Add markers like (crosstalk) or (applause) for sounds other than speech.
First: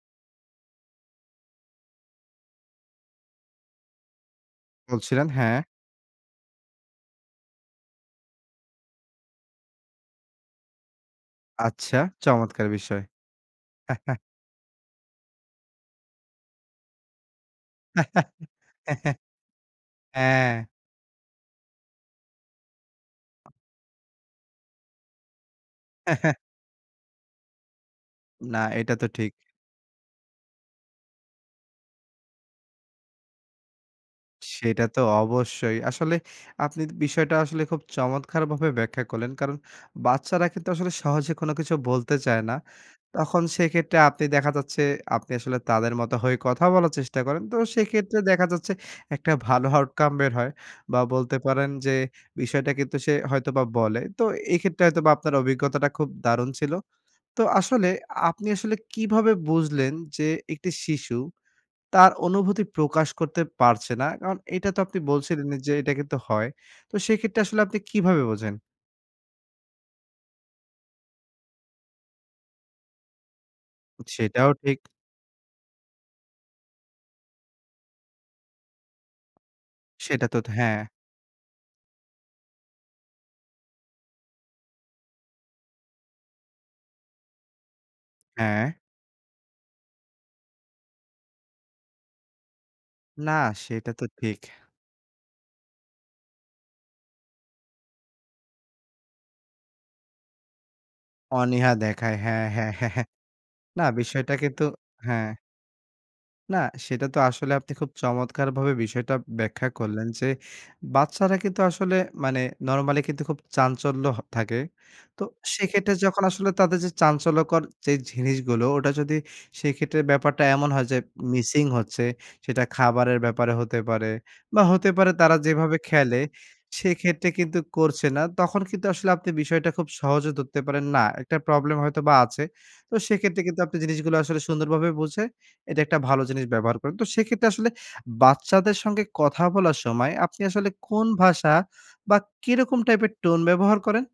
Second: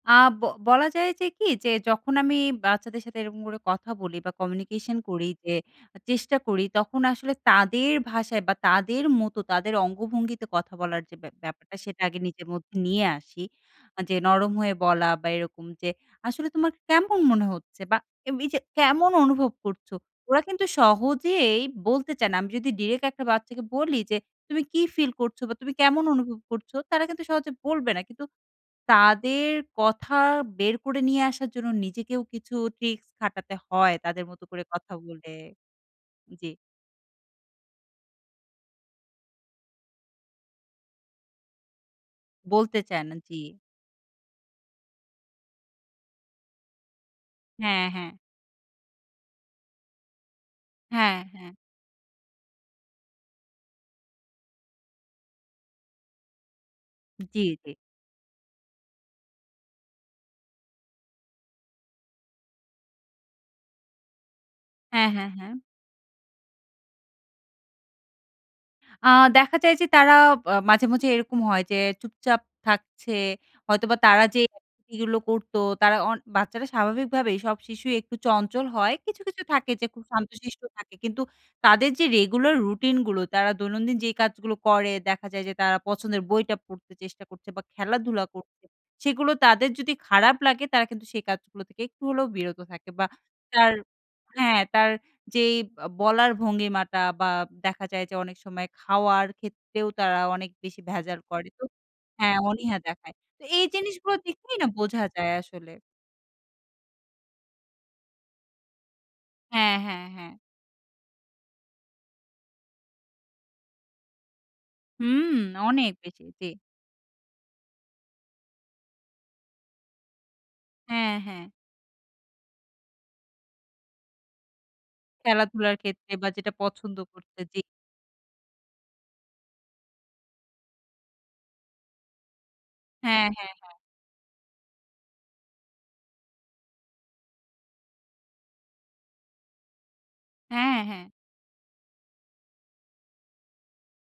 আ ব বলা যায় যে কি, যে যখন আমি বাচ্চাদের সাথে এরকম করে কথা বলি বা communication বলছিলেন, করি, হ্যাঁ। চেষ্টা করি, তখন আসলে (smacks lips) তাদের ভাষায় বা তাদের মতো তাদের অঙ্গভঙ্গিতে কথা বলার যে বে ব্যাপারটা, আচ্ছা, সেটা আগে নিজের (smacks lips) চমৎকার মধ্যে বিষয়। নিয়ে আসি। যে (chuckles) নরম হয়ে বলা বা এরকম যে, "আসলে তোমার কেমন মনে হচ্ছে?" বা এই যে, (chuckles) "কেমন অনুভব করছো?" ওরা কিন্তু হ্যাঁ। সহজেই বলতে চায় না। আমি যদি direct একটা বাচ্চাকে বলি যে "তুমি কি feel করছো?" বা "তুমি কেমন অনুভব (chuckles) করছো?" তারা কিন্তু সহজে বলবে না। কিন্তু না এটা তো ঠিক। তাদের কথা বের করে নিয়ে আসার জন্য নিজেকেও কিছু tricks খাটাতে হয়, তাদের মতো করে সেটা কথা তো বলে। অবশ্যই। আসলে জি। আপনি বিষয়টা আসলে খুব চমৎকারভাবে ব্যাখ্যা করলেন। কারণ বাচ্চারা কিন্তু আসলে সহজে কোনো কিছু বলতে চায় না। বলতে চায় না, জি। তখন সেক্ষেত্রে আপনি দেখা যাচ্ছে, আপনি আসলে তাদের মতো হয়ে কথা বলার চেষ্টা করেন। তো হ্যাঁ, হ্যাঁ। সেইক্ষেত্রে দেখা যাচ্ছে একটা ভালো outcome বের হয়, বা হ্যাঁ, বলতে হ্যাঁ। পারেন যে, বিষয়টা কিন্তু সে হয়তোবা বলে। তো এক্ষেত্রে হয়তোবা আপনার অভিজ্ঞতাটা খুব দারুণ ছিল। জি, তো জি। আসলে, আপনি আসলে কিভাবে বুঝলেন যে একটি শিশু, তার অনুভূতি প্রকাশ করতে পারছে না? কারণ এটা তো আপনি হ্যাঁ, হ্যাঁ, বলছিলেন হ্যাঁ। যে এটা কিন্তু হয়। তো সেক্ষেত্রে আসলে আপনি কিভাবে বোঝেন? আ দেখা যায় যে তারা আ মাঝে, মাঝে এরকম হয় যে চুপচাপ থাকছে, হয়তো বা তারা সেটাও ঠিক। যেগুলো করতো, তারা অন বাচ্চারা স্বাভাবিকভাবেই সব শিশু একটু চঞ্চল হয়, কিছু, কিছু থাকে যে খুব সেটা তো থ শান্তশিষ্ট হ্যাঁ। থাকে। কিন্তু তাদের যে রেগুলার রুটিনগুলো, তারা দৈনন্দিন যেই কাজগুলো করে, দেখা যায় যে তারা পছন্দের বইটা পড়তে চেষ্টা করছে বা খেলাধুলা করছে। হ্যাঁ। সেইগুলো যদি তাদের খারাপ লাগে, তারা কিন্তু সেই কাজগুলো থেকে একটু হলেও বিরত থাকে। বা না, তার সেইটা তো ঠিক। হ্যাঁ, তার যেই আ বলার ভঙ্গিমাটা বা দেখা যায় যে অনেক সময় খাওয়ার ক্ষেত্রেও তারা অনেক বেশি ভেজাল করে। তো অনীহা দেখায় হ্যাঁ, হ্যাঁ, হ্যাঁ, অনীহা হ্যাঁ, হ্যাঁ। দেখায়। তো এই না, জিনিসগুলো বিষয়টা দেখলেই কিন্তু, না বোঝা যায় হ্যাঁ। আসলে। না, সেটা তো আসলে আপনি খুব চমৎকারভাবে বিষয়টা ব্যাখ্যা হ্যাঁ, হ্যাঁ, করলেন যে হ্যাঁ। বাচ্চারা কিন্তু আসলে মানে normally কিন্তু খুব চাঞ্চল্য হ থাকে। তো, হুম, অনেক সেক্ষেত্রে বেশি, যখন জি। আসলে তাদের যে চাঞ্চল্যকর যেই জিনিসগুলো, ওটা যদি সেইক্ষেত্রে ব্যাপারটা এমন হয় যে হ্যাঁ, হ্যাঁ। missing হচ্ছে, সেটা খাবারের ব্যাপারে হতে পারে, বা হতে পারে তারা খেলাধুলার যেভাবে ক্ষেত্রে খেলে, বা যেটা পছন্দ সেক্ষেত্রে করতে, কিন্তু জি। করছে না, তখন কিন্তু আসলে আপনি বিষয়টা খুব সহজে ধরতে পারেন, না, একটা প্রবলেম হয়তোবা আছে। তো হ্যাঁ, সেক্ষেত্রে হ্যাঁ, কিন্তু হ্যাঁ। আপনি জিনিসগুলো আসলে সুন্দরভাবে বুঝে, এটা একটা ভালো জিনিস ব্যবহার করেন। তো সেইক্ষেত্রে আসলে বাচ্চাদের সঙ্গে কথা বলার সময়, আপনি আসলে হ্যাঁ, কোন হ্যাঁ। ভাষা বা কিরকম টাইপের টোন ব্যবহার করেন?